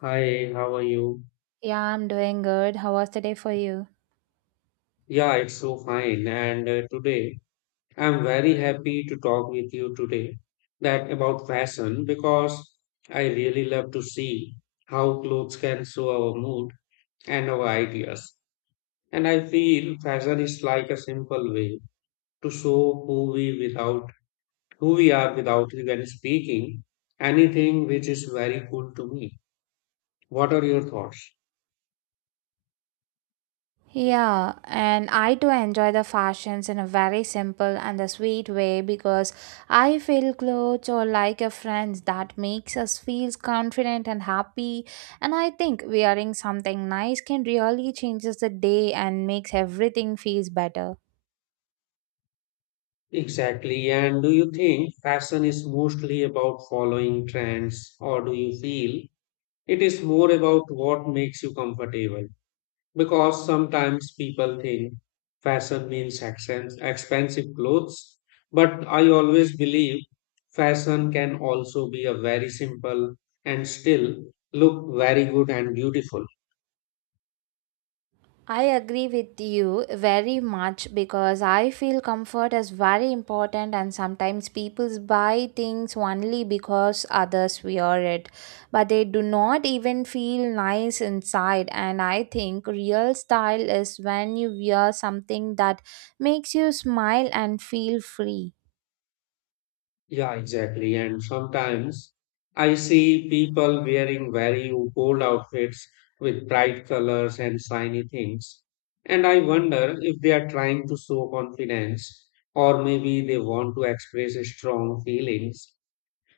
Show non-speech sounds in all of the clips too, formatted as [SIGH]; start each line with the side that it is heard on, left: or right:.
left: Hi, how are you?
right: Yeah, I'm doing good. How was the day for you?
left: Yeah, it's so fine. And today I'm very happy to talk with you today that about fashion because I really love to see how clothes can show our mood and our ideas. And I feel fashion is like a simple way to show who we without who we are without even speaking anything, which is very cool to me. What are your thoughts?
right: Yeah, and I too enjoy the fashions in a very simple and a sweet way because I feel clothes or like a friend that makes us feel confident and happy. And I think wearing something nice can really changes the day and makes everything feels better.
left: Exactly. And do you think fashion is mostly about following trends, or do you feel it is more about what makes you comfortable? Because sometimes people think fashion means accents, expensive clothes, but I always believe fashion can also be a very simple and still look very good and beautiful.
right: I agree with you very much because I feel comfort is very important, and sometimes people buy things only because others wear it, but they do not even feel nice inside. And I think real style is when you wear something that makes you smile and feel free.
left: Yeah, exactly. And sometimes I see people wearing very bold outfits with bright colors and shiny things. And I wonder if they are trying to show confidence or maybe they want to express strong feelings.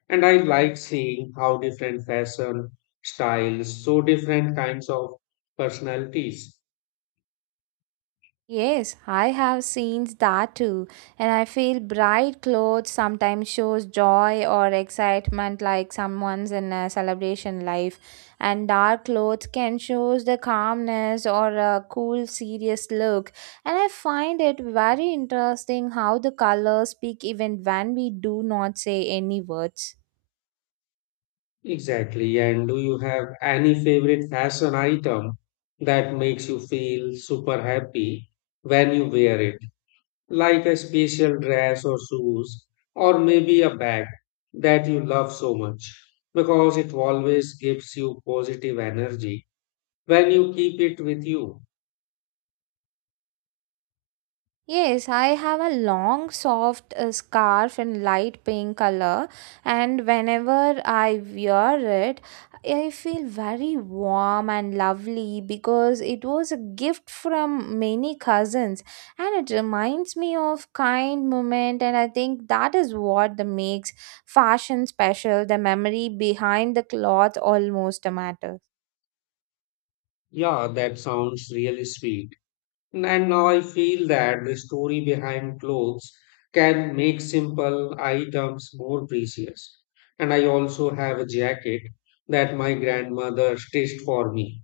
left: And I like seeing how different fashion styles show different kinds of personalities.
right: Yes, I have seen that too, and I feel bright clothes sometimes shows joy or excitement like someone's in a celebration life, and dark clothes can shows the calmness or a cool serious look. And I find it very interesting how the colors speak even when we do not say any words.
left: Exactly. And do you have any favorite fashion item that makes you feel super happy when you wear it? Like a special dress or shoes, or maybe a bag that you love so much because it always gives you positive energy when you keep it with you.
right: Yes, I have a long, soft scarf in light pink color, and whenever I wear it, I feel very warm and lovely because it was a gift from many cousins, and it reminds me of kind moment, and I think that is what the makes fashion special, the memory behind the cloth almost a matter.
left: Yeah, that sounds really sweet. And now I feel that the story behind clothes can make simple items more precious. And I also have a jacket that my grandmother stitched for me.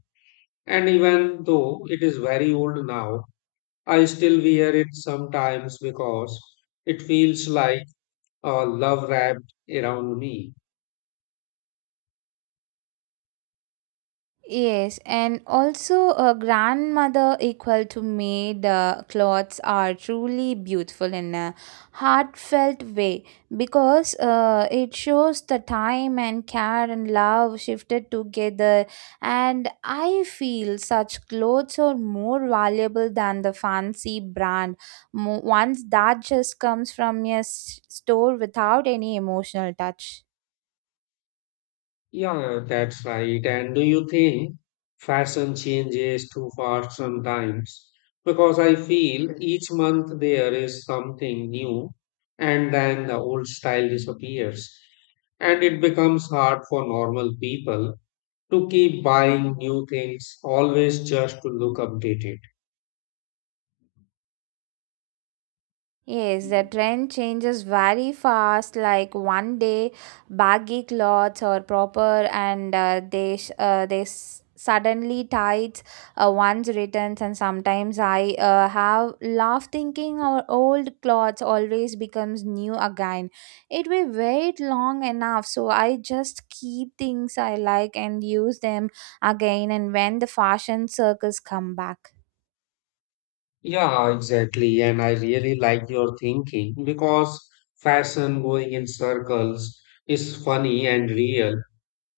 left: And even though it is very old now, I still wear it sometimes because it feels like a love wrapped around me.
right: Yes, and also a grandmother equal to me. The clothes are truly beautiful in a heartfelt way because it shows the time and care and love shifted together. And I feel such clothes are more valuable than the fancy brand. Once that just comes from a store without any emotional touch.
left: Yeah, that's right. And do you think fashion changes too fast sometimes? Because I feel each month there is something new, and then the old style disappears, and it becomes hard for normal people to keep buying new things, always just to look updated.
right: Yes, the trend changes very fast. Like one day, baggy clothes are proper, and they suddenly tight one's returns. And sometimes I have laugh thinking our old clothes always becomes new again. It will wait long enough, so I just keep things I like and use them again. And when the fashion circles come back.
left: Yeah, exactly. And I really like your thinking because fashion going in circles is funny and real.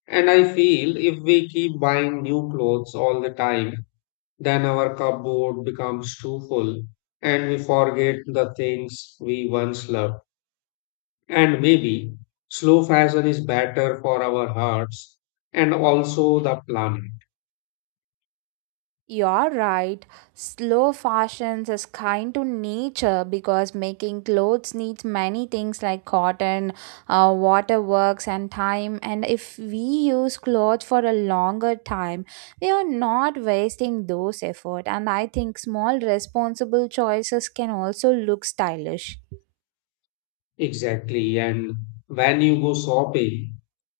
left: And I feel if we keep buying new clothes all the time, then our cupboard becomes too full and we forget the things we once loved. And maybe slow fashion is better for our hearts and also the planet.
right: You're right. Slow fashions is kind to nature because making clothes needs many things like cotton, waterworks, and time. And if we use clothes for a longer time, we are not wasting those effort. And I think small responsible choices can also look stylish.
left: Exactly. And when you go shopping,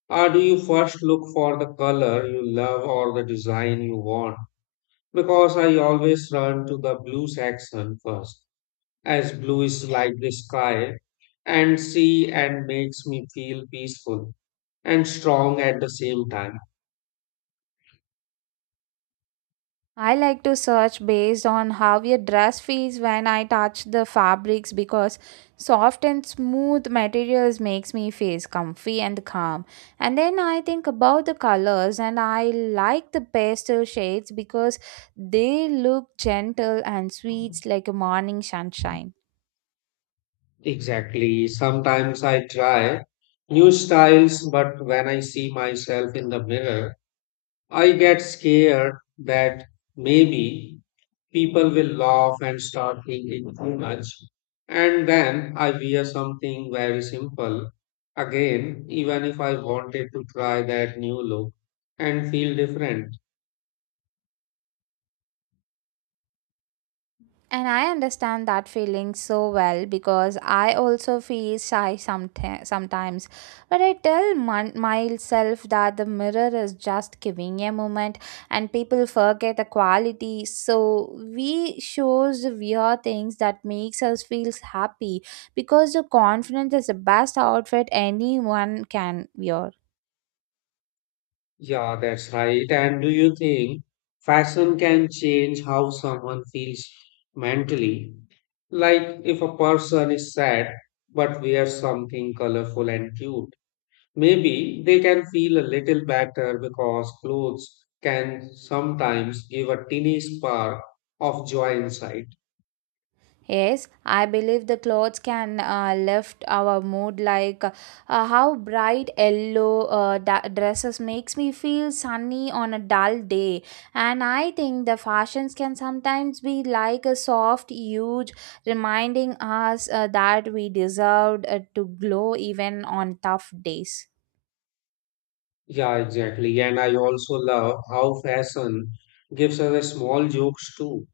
left: or do you first look for the color you love or the design you want? Because I always run to the blue section first, as blue is like the sky and sea and makes me feel peaceful and strong at the same time.
right: I like to search based on how a dress feels when I touch the fabrics because soft and smooth materials makes me feel comfy and calm. And then I think about the colors and I like the pastel shades because they look gentle and sweet like a morning sunshine.
left: Exactly. Sometimes I try new styles, but when I see myself in the mirror, I get scared that maybe people will laugh and start thinking too much. And then I wear something very simple again, even if I wanted to try that new look and feel different.
right: And I understand that feeling so well because I also feel shy sometimes. But I tell myself that the mirror is just giving a moment, and people forget the quality. So we shows the weird things that makes us feel happy because the confidence is the best outfit anyone can wear.
left: Yeah, that's right. And do you think fashion can change how someone feels mentally? Like if a person is sad but wears something colorful and cute, maybe they can feel a little better because clothes can sometimes give a teeny spark of joy inside.
right: Yes, I believe the clothes can lift our mood, like how bright yellow dresses makes me feel sunny on a dull day, and I think the fashions can sometimes be like a soft huge reminding us that we deserved to glow even on tough days.
left: Yeah, exactly. And I also love how fashion gives us a small jokes too.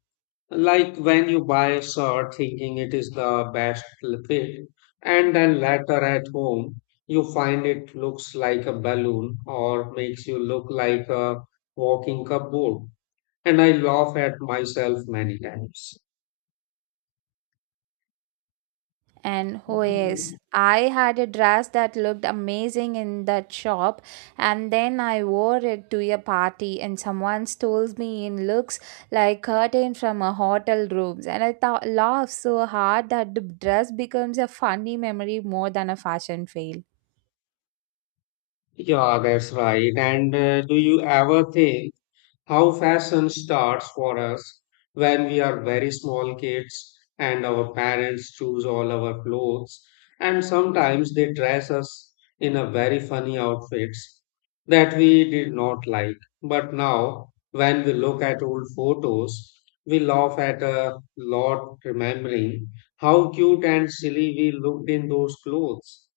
left: Like when you buy a shirt thinking it is the best fit, and then later at home you find it looks like a balloon or makes you look like a walking cupboard. And I laugh at myself many times.
right: And oh yes, I had a dress that looked amazing in that shop, and then I wore it to a party, and someone stole me in looks like curtain from a hotel rooms. And I thought laughed so hard that the dress becomes a funny memory more than a fashion fail.
left: Yeah, that's right. And do you ever think how fashion starts for us when we are very small kids and our parents choose all our clothes, and sometimes they dress us in a very funny outfits that we did not like, but now when we look at old photos we laugh at a lot remembering how cute and silly we looked in those clothes.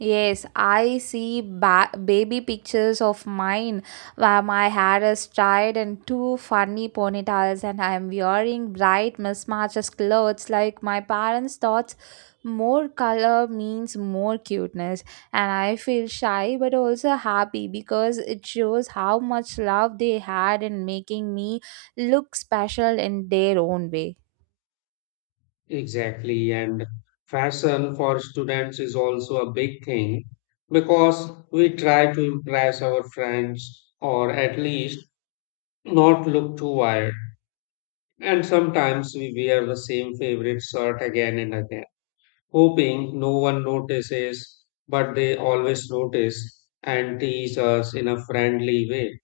right: Yes, I see baby pictures of mine, where my hair is tied in two funny ponytails, and I am wearing bright mismatches clothes like my parents thought more color means more cuteness, and I feel shy but also happy because it shows how much love they had in making me look special in their own way.
left: Exactly. And fashion for students is also a big thing because we try to impress our friends or at least not look too wired. And sometimes we wear the same favorite shirt again and again, hoping no one notices, but they always notice and tease us in a friendly way.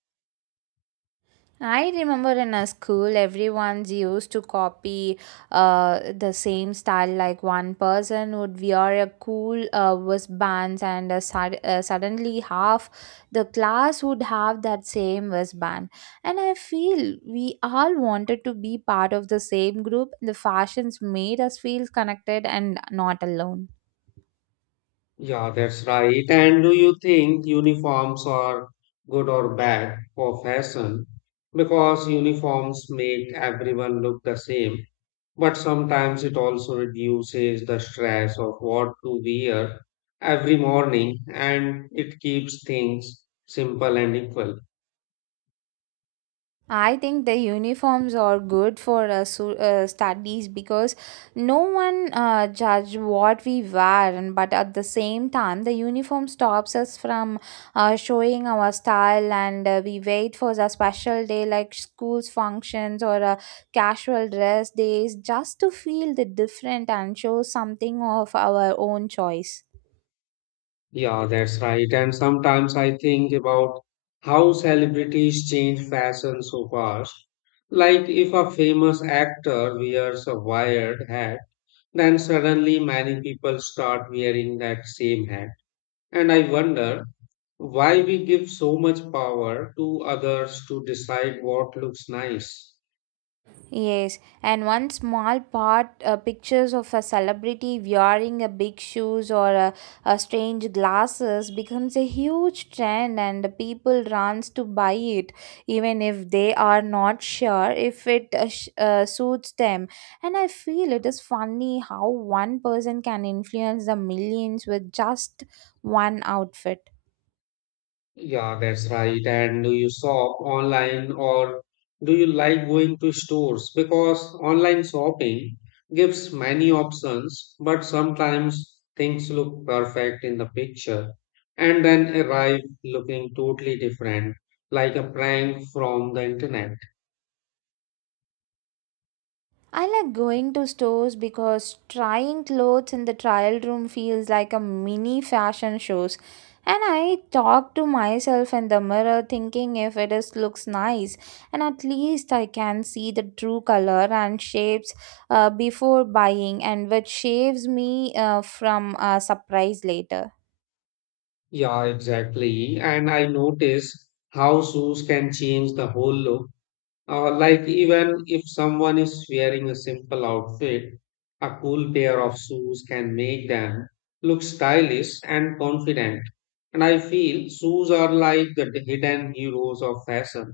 right: I remember in a school, everyone's used to copy the same style. Like one person would wear a cool wristbands, and suddenly half the class would have that same wristband. And I feel we all wanted to be part of the same group. The fashions made us feel connected and not alone.
left: Yeah, that's right. And do you think uniforms are good or bad for fashion? Because uniforms make everyone look the same, but sometimes it also reduces the stress of what to wear every morning, and it keeps things simple and equal.
right: I think the uniforms are good for studies because no one judge what we wear, and but at the same time, the uniform stops us from showing our style, and we wait for the special day like school's functions or casual dress days, just to feel the different and show something of our own choice.
left: Yeah, that's right. And sometimes I think about how celebrities change fashion so fast. Like if a famous actor wears a wired hat, then suddenly many people start wearing that same hat. And I wonder why we give so much power to others to decide what looks nice.
right: Yes, and one small part pictures of a celebrity wearing a big shoes or a strange glasses becomes a huge trend, and people runs to buy it even if they are not sure if it suits them. And I feel it is funny how one person can influence the millions with just one outfit.
left: Yeah, that's right. And do you shop online or do you like going to stores? Because online shopping gives many options, but sometimes things look perfect in the picture and then arrive looking totally different, like a prank from the internet.
right: I like going to stores because trying clothes in the trial room feels like a mini fashion shows. And I talk to myself in the mirror thinking if it is looks nice, and at least I can see the true color and shapes before buying, and which saves me from a surprise later.
left: Yeah, exactly. And I notice how shoes can change the whole look. Like even if someone is wearing a simple outfit, a cool pair of shoes can make them look stylish and confident. And I feel shoes are like the hidden heroes of fashion.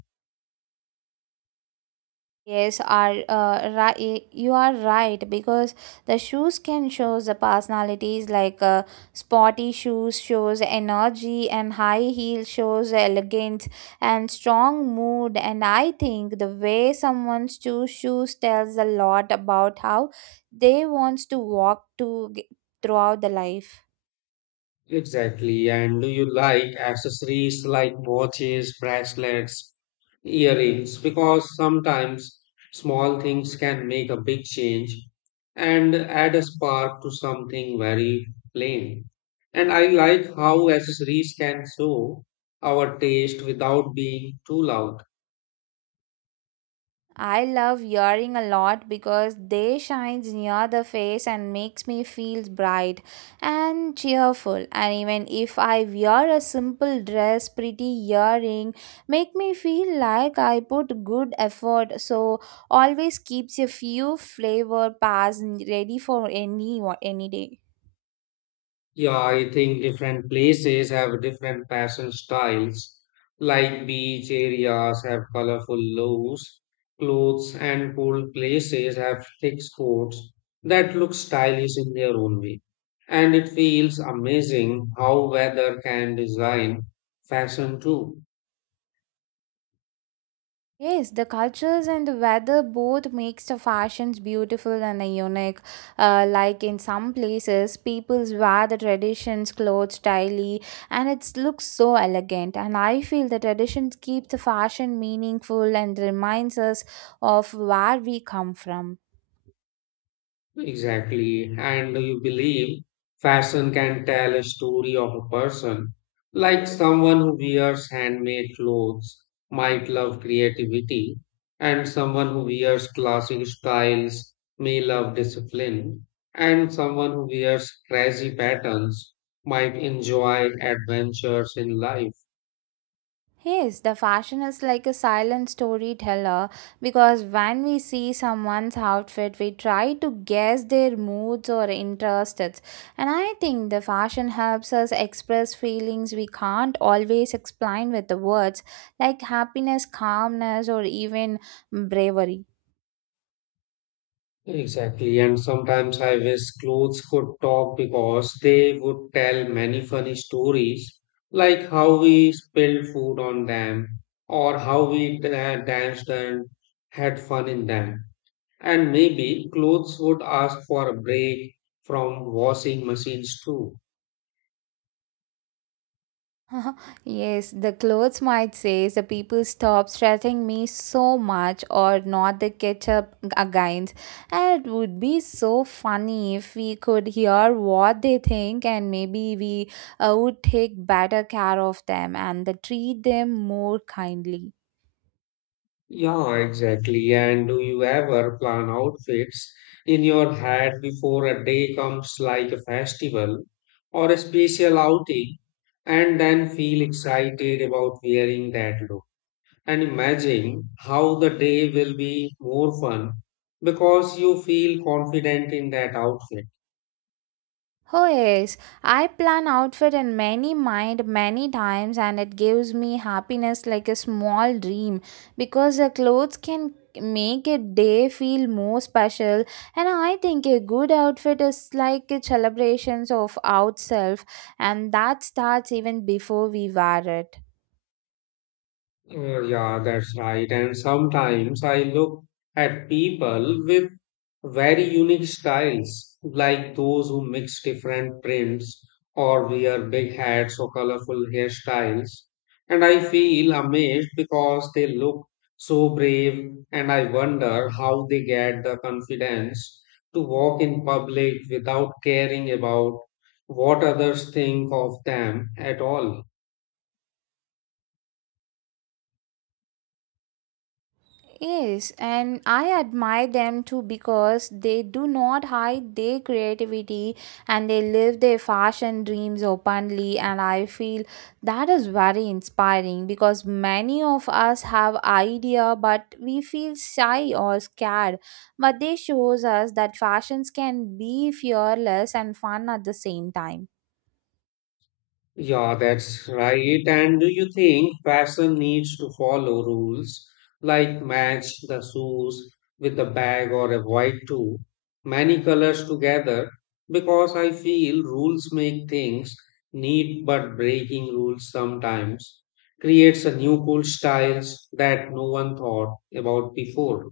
right: Yes, are right. You are right because the shoes can show the personalities. Like sporty shoes shows energy, and high heel shows elegance and strong mood. And I think the way someone's choose shoes tells a lot about how they wants to walk to throughout the life.
left: Exactly. And do you like accessories like watches, bracelets, earrings? Because sometimes small things can make a big change and add a spark to something very plain. And I like how accessories can show our taste without being too loud.
right: I love earring a lot because they shines near the face and makes me feel bright and cheerful. And even if I wear a simple dress, pretty earring make me feel like I put good effort. So always keeps a few flavor pairs ready for any day.
left: Yeah, I think different places have different fashion styles. Like beach areas have colorful loaves, clothes, and cool places have thick coats that look stylish in their own way. And it feels amazing how weather can design fashion too.
right: Yes, the cultures and the weather both makes the fashions beautiful and unique. Like in some places, people wear the traditions clothes daily, and it looks so elegant. And I feel the traditions keep the fashion meaningful and reminds us of where we come from.
left: Exactly. And you believe fashion can tell a story of a person. Like someone who wears handmade clothes might love creativity, and someone who wears classic styles may love discipline, and someone who wears crazy patterns might enjoy adventures in life.
right: Yes, the fashion is like a silent storyteller because when we see someone's outfit, we try to guess their moods or interests. And I think the fashion helps us express feelings we can't always explain with the words, like happiness, calmness, or even bravery.
left: Exactly, and sometimes I wish clothes could talk because they would tell many funny stories, like how we spilled food on them, or how we danced and had fun in them. And maybe clothes would ask for a break from washing machines too.
right: [LAUGHS] Yes, the clothes might say the people stop stressing me so much or not the ketchup against. And it would be so funny if we could hear what they think, and maybe we would take better care of them and the treat them more kindly.
left: Yeah, exactly. And do you ever plan outfits in your head before a day comes, like a festival or a special outing, and then feel excited about wearing that look? And imagine how the day will be more fun because you feel confident in that outfit.
right: Oh yes, I plan outfit in many mind many times, and it gives me happiness like a small dream because the clothes can make a day feel more special, and I think a good outfit is like a celebrations of ourselves, and that starts even before we wear it.
left: Yeah, that's right. And sometimes I look at people with very unique styles, like those who mix different prints or wear big hats or colorful hairstyles. And I feel amazed because they look so brave, and I wonder how they get the confidence to walk in public without caring about what others think of them at all.
right: Yes, and I admire them too because they do not hide their creativity and they live their fashion dreams openly. And I feel that is very inspiring because many of us have idea but we feel shy or scared. But they shows us that fashions can be fearless and fun at the same time.
left: Yeah, that's right. And do you think fashion needs to follow rules like match the shoes with the bag or avoid too many colors together? Because I feel rules make things neat, but breaking rules sometimes creates a new cool styles that no one thought about before.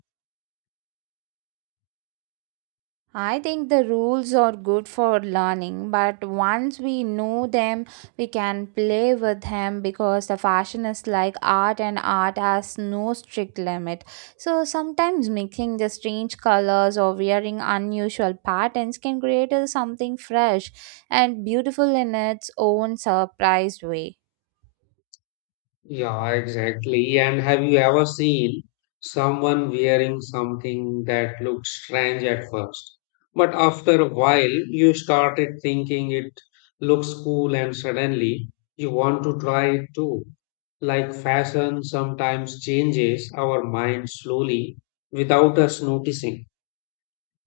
right: I think the rules are good for learning, but once we know them, we can play with them because the fashion is like art, and art has no strict limit. So sometimes mixing the strange colors or wearing unusual patterns can create a something fresh and beautiful in its own surprised way.
left: Yeah, exactly. And have you ever seen someone wearing something that looked strange at first? But after a while, you started thinking it looks cool, and suddenly you want to try it too. Like fashion sometimes changes our mind slowly without us noticing.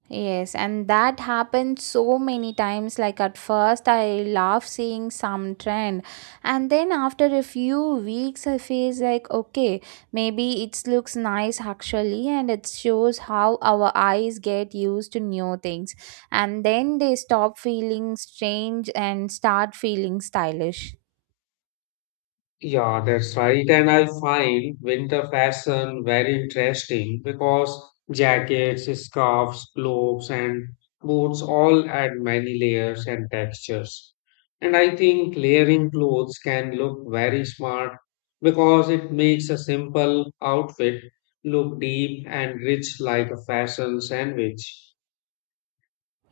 right: Yes, and that happened so many times. Like at first, I love seeing some trend, and then after a few weeks, I feel like okay, maybe it looks nice actually, and it shows how our eyes get used to new things, and then they stop feeling strange and start feeling stylish.
left: Yeah, that's right. And I find winter fashion very interesting because jackets, scarves, gloves, and boots all add many layers and textures. And I think layering clothes can look very smart because it makes a simple outfit look deep and rich like a fashion sandwich.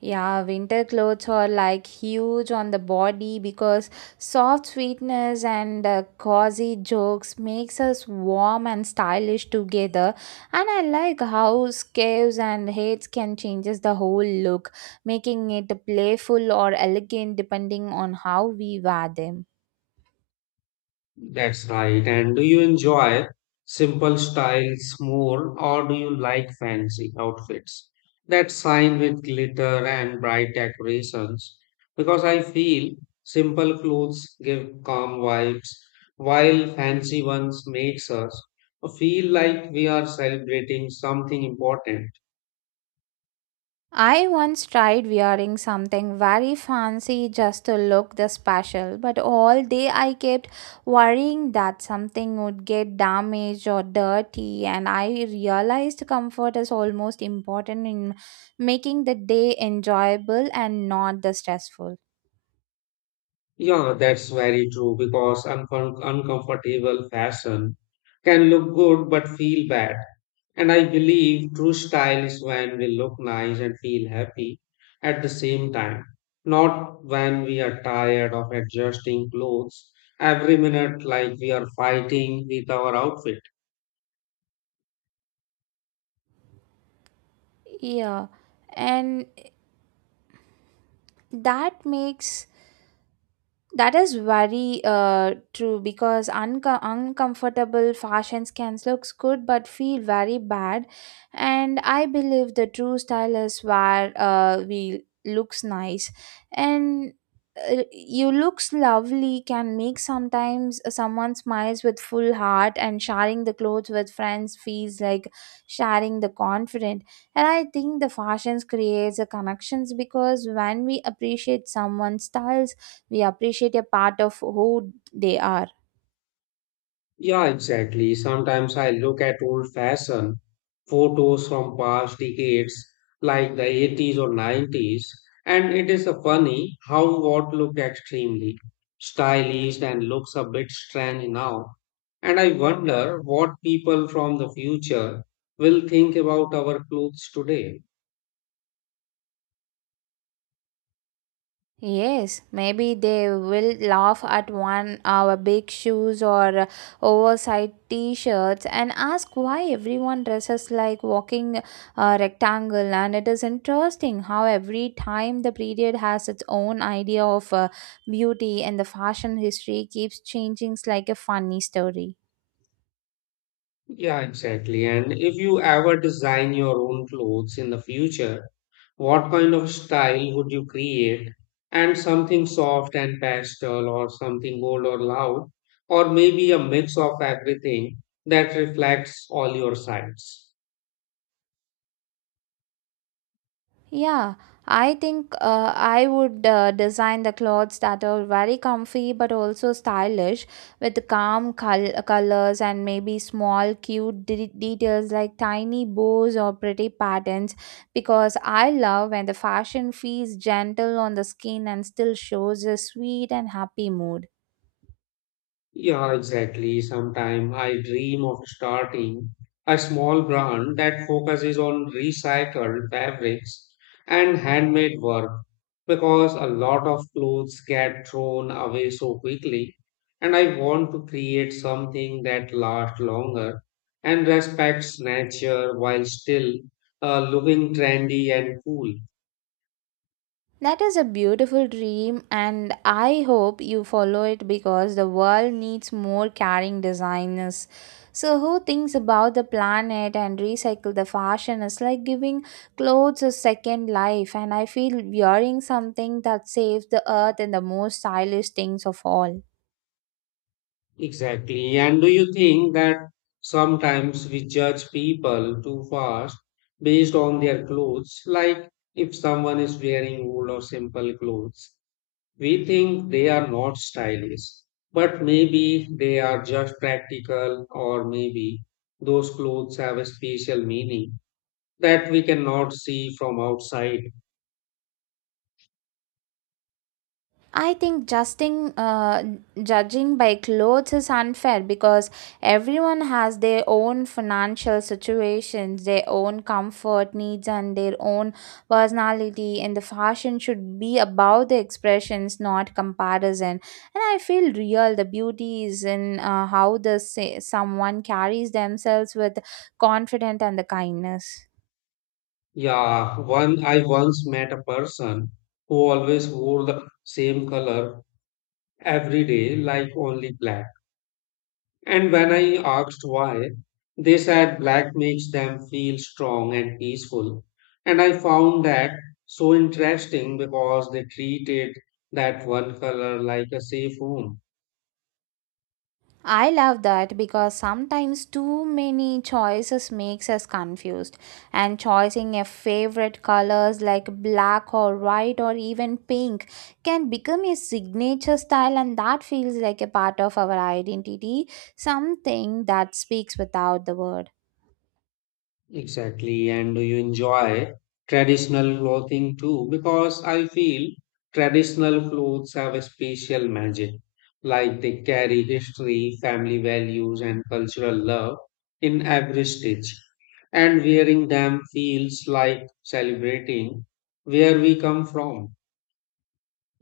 right: Yeah, winter clothes are like huge on the body because soft sweetness and cozy jokes makes us warm and stylish together. And I like how scarves and hats can changes the whole look, making it playful or elegant depending on how we wear them.
left: That's right. And do you enjoy simple styles more, or do you like fancy outfits that shine with glitter and bright decorations? Because I feel simple clothes give calm vibes, while fancy ones makes us feel like we are celebrating something important.
right: I once tried wearing something very fancy just to look the special, but all day I kept worrying that something would get damaged or dirty, and I realized comfort is almost important in making the day enjoyable and not the stressful.
left: Yeah, that's very true because uncomfortable fashion can look good but feel bad. And I believe true style is when we look nice and feel happy at the same time, not when we are tired of adjusting clothes every minute like we are fighting with our outfit.
right: Yeah, and that makes. That is very true because uncomfortable fashions can looks good but feel very bad, and I believe the true style is where we looks nice, and you looks lovely can make sometimes someone smiles with full heart, and sharing the clothes with friends feels like sharing the confident, and I think the fashions creates a connections because when we appreciate someone's styles, we appreciate a part of who they are.
left: Yeah, exactly. Sometimes I look at old-fashioned photos from past decades, like the 80s or 90s, and it is a funny how what looked extremely stylish and looks a bit strange now. And I wonder what people from the future will think about our clothes today.
right: Yes, maybe they will laugh at one our big shoes or oversized t-shirts and ask why everyone dresses like walking rectangle, and it is interesting how every time the period has its own idea of beauty, and the fashion history keeps changing like a funny story.
left: Yeah, exactly. And if you ever design your own clothes in the future, what kind of style would you create? And something soft and pastel, or something bold or loud, or maybe a mix of everything that reflects all your sides.
right: Yeah, I think I would design the clothes that are very comfy but also stylish, with calm colors and maybe small cute details like tiny bows or pretty patterns, because I love when the fashion feels gentle on the skin and still shows a sweet and happy mood.
left: Yeah, exactly. Sometimes I dream of starting a small brand that focuses on recycled fabrics and handmade work because a lot of clothes get thrown away so quickly. And I want to create something that lasts longer and respects nature while still looking trendy and cool.
right: That is a beautiful dream, and I hope you follow it because the world needs more caring designers. So, who thinks about the planet and recycle the fashion is like giving clothes a second life, and I feel wearing something that saves the earth and the most stylish things of all.
left: Exactly. And do you think that sometimes we judge people too fast based on their clothes? Like if someone is wearing old or simple clothes, we think they are not stylish, but maybe they are just practical, or maybe those clothes have a special meaning that we cannot see from outside.
right: I think justing, judging by clothes is unfair because everyone has their own financial situations, their own comfort needs, and their own personality. And the fashion should be about the expressions, not comparison. And I feel real. The beauty is in how the say, someone carries themselves with confidence and the kindness.
left: Yeah, one I once met a person who always wore the same color every day, like only black. And when I asked why, they said black makes them feel strong and peaceful. And I found that so interesting because they treated that one color like a safe home.
right: I love that because sometimes too many choices makes us confused, and choosing a favorite colors like black or white or even pink can become a signature style, and that feels like a part of our identity, something that speaks without the word.
left: Exactly. And do you enjoy traditional clothing too? Because I feel traditional clothes have a special magic. Like they carry history, family values, and cultural love in every stitch. And wearing them feels like celebrating where we come from.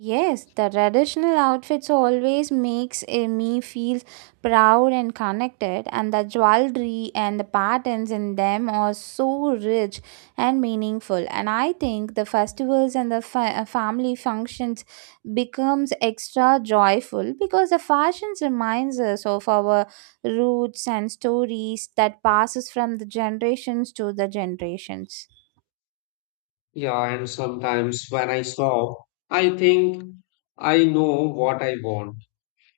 right: Yes, the traditional outfits always makes me feel proud and connected, and the jewelry and the patterns in them are so rich and meaningful, and I think the festivals and the family functions becomes extra joyful because the fashions reminds us of our roots and stories that passes from the generations to the generations.
left: Yeah, and sometimes when I shop, I think I know what I want.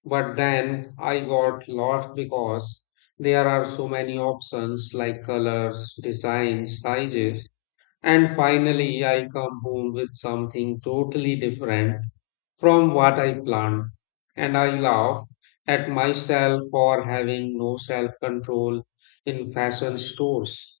left: But then I got lost because there are so many options like colors, designs, sizes. And finally, I come home with something totally different from what I planned. And I laugh at myself for having no self control in fashion stores.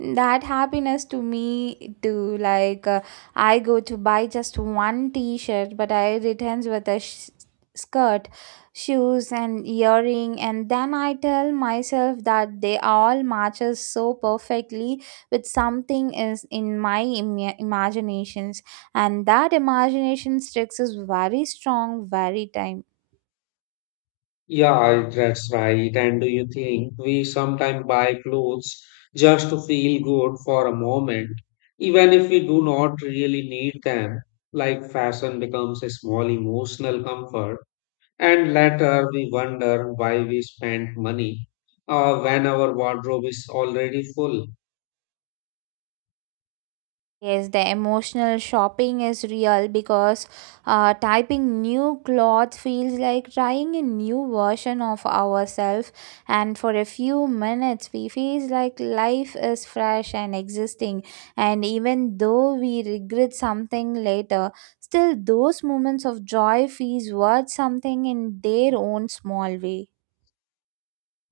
right: That happiness to me too, like I go to buy just one t-shirt, but I returns with a skirt, shoes, and earring, and then I tell myself that they all matches so perfectly with something is in my imaginations, and that imagination tricks is very strong very time.
left: Yeah, that's right. And do you think we sometimes buy clothes just to feel good for a moment, even if we do not really need them? Like fashion becomes a small emotional comfort, and later we wonder why we spent money when our wardrobe is already full.
right: Yes, the emotional shopping is real because typing new clothes feels like trying a new version of ourselves, and for a few minutes, we feel like life is fresh and existing. And even though we regret something later, still those moments of joy feels worth something in their own small way.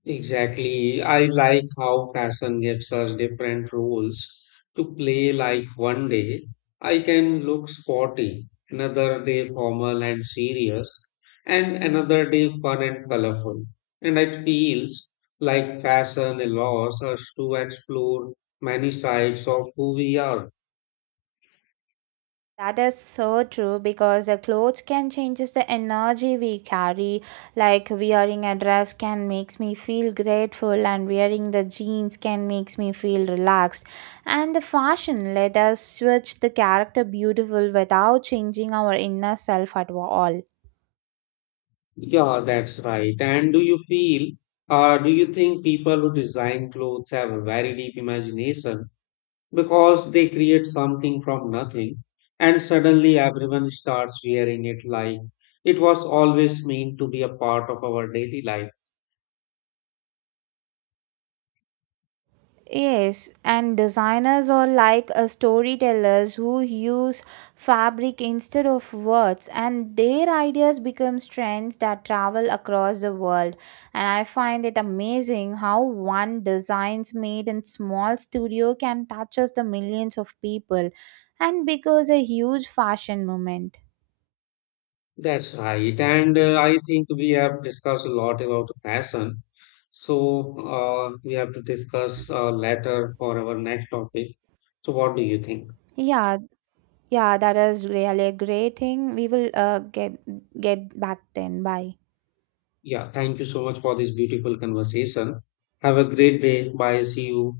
left: Exactly. I like how fashion gives us different roles to play. Like one day I can look sporty, another day formal and serious, and another day fun and colorful. And it feels like fashion allows us to explore many sides of who we are.
right: That is so true because the clothes can changes the energy we carry. Like wearing a dress can makes me feel grateful, and wearing the jeans can makes me feel relaxed. And the fashion let us switch the character beautiful without changing our inner self at all.
left: Yeah, that's right. And do you think people who design clothes have a very deep imagination? Because they create something from nothing and suddenly everyone starts wearing it like it was always meant to be a part of our daily life.
right: Yes, and designers are like storytellers who use fabric instead of words, and their ideas become trends that travel across the world. And I find it amazing how one designs made in small studio can touches the millions of people, and becomes a huge fashion movement.
left: That's right. And I think we have discussed a lot about fashion. So we have to discuss later for our next topic. So, what do you think?
right: Yeah, yeah, that is really a great thing. We will get back then. Bye.
left: Yeah, thank you so much for this beautiful conversation. Have a great day. Bye. See you.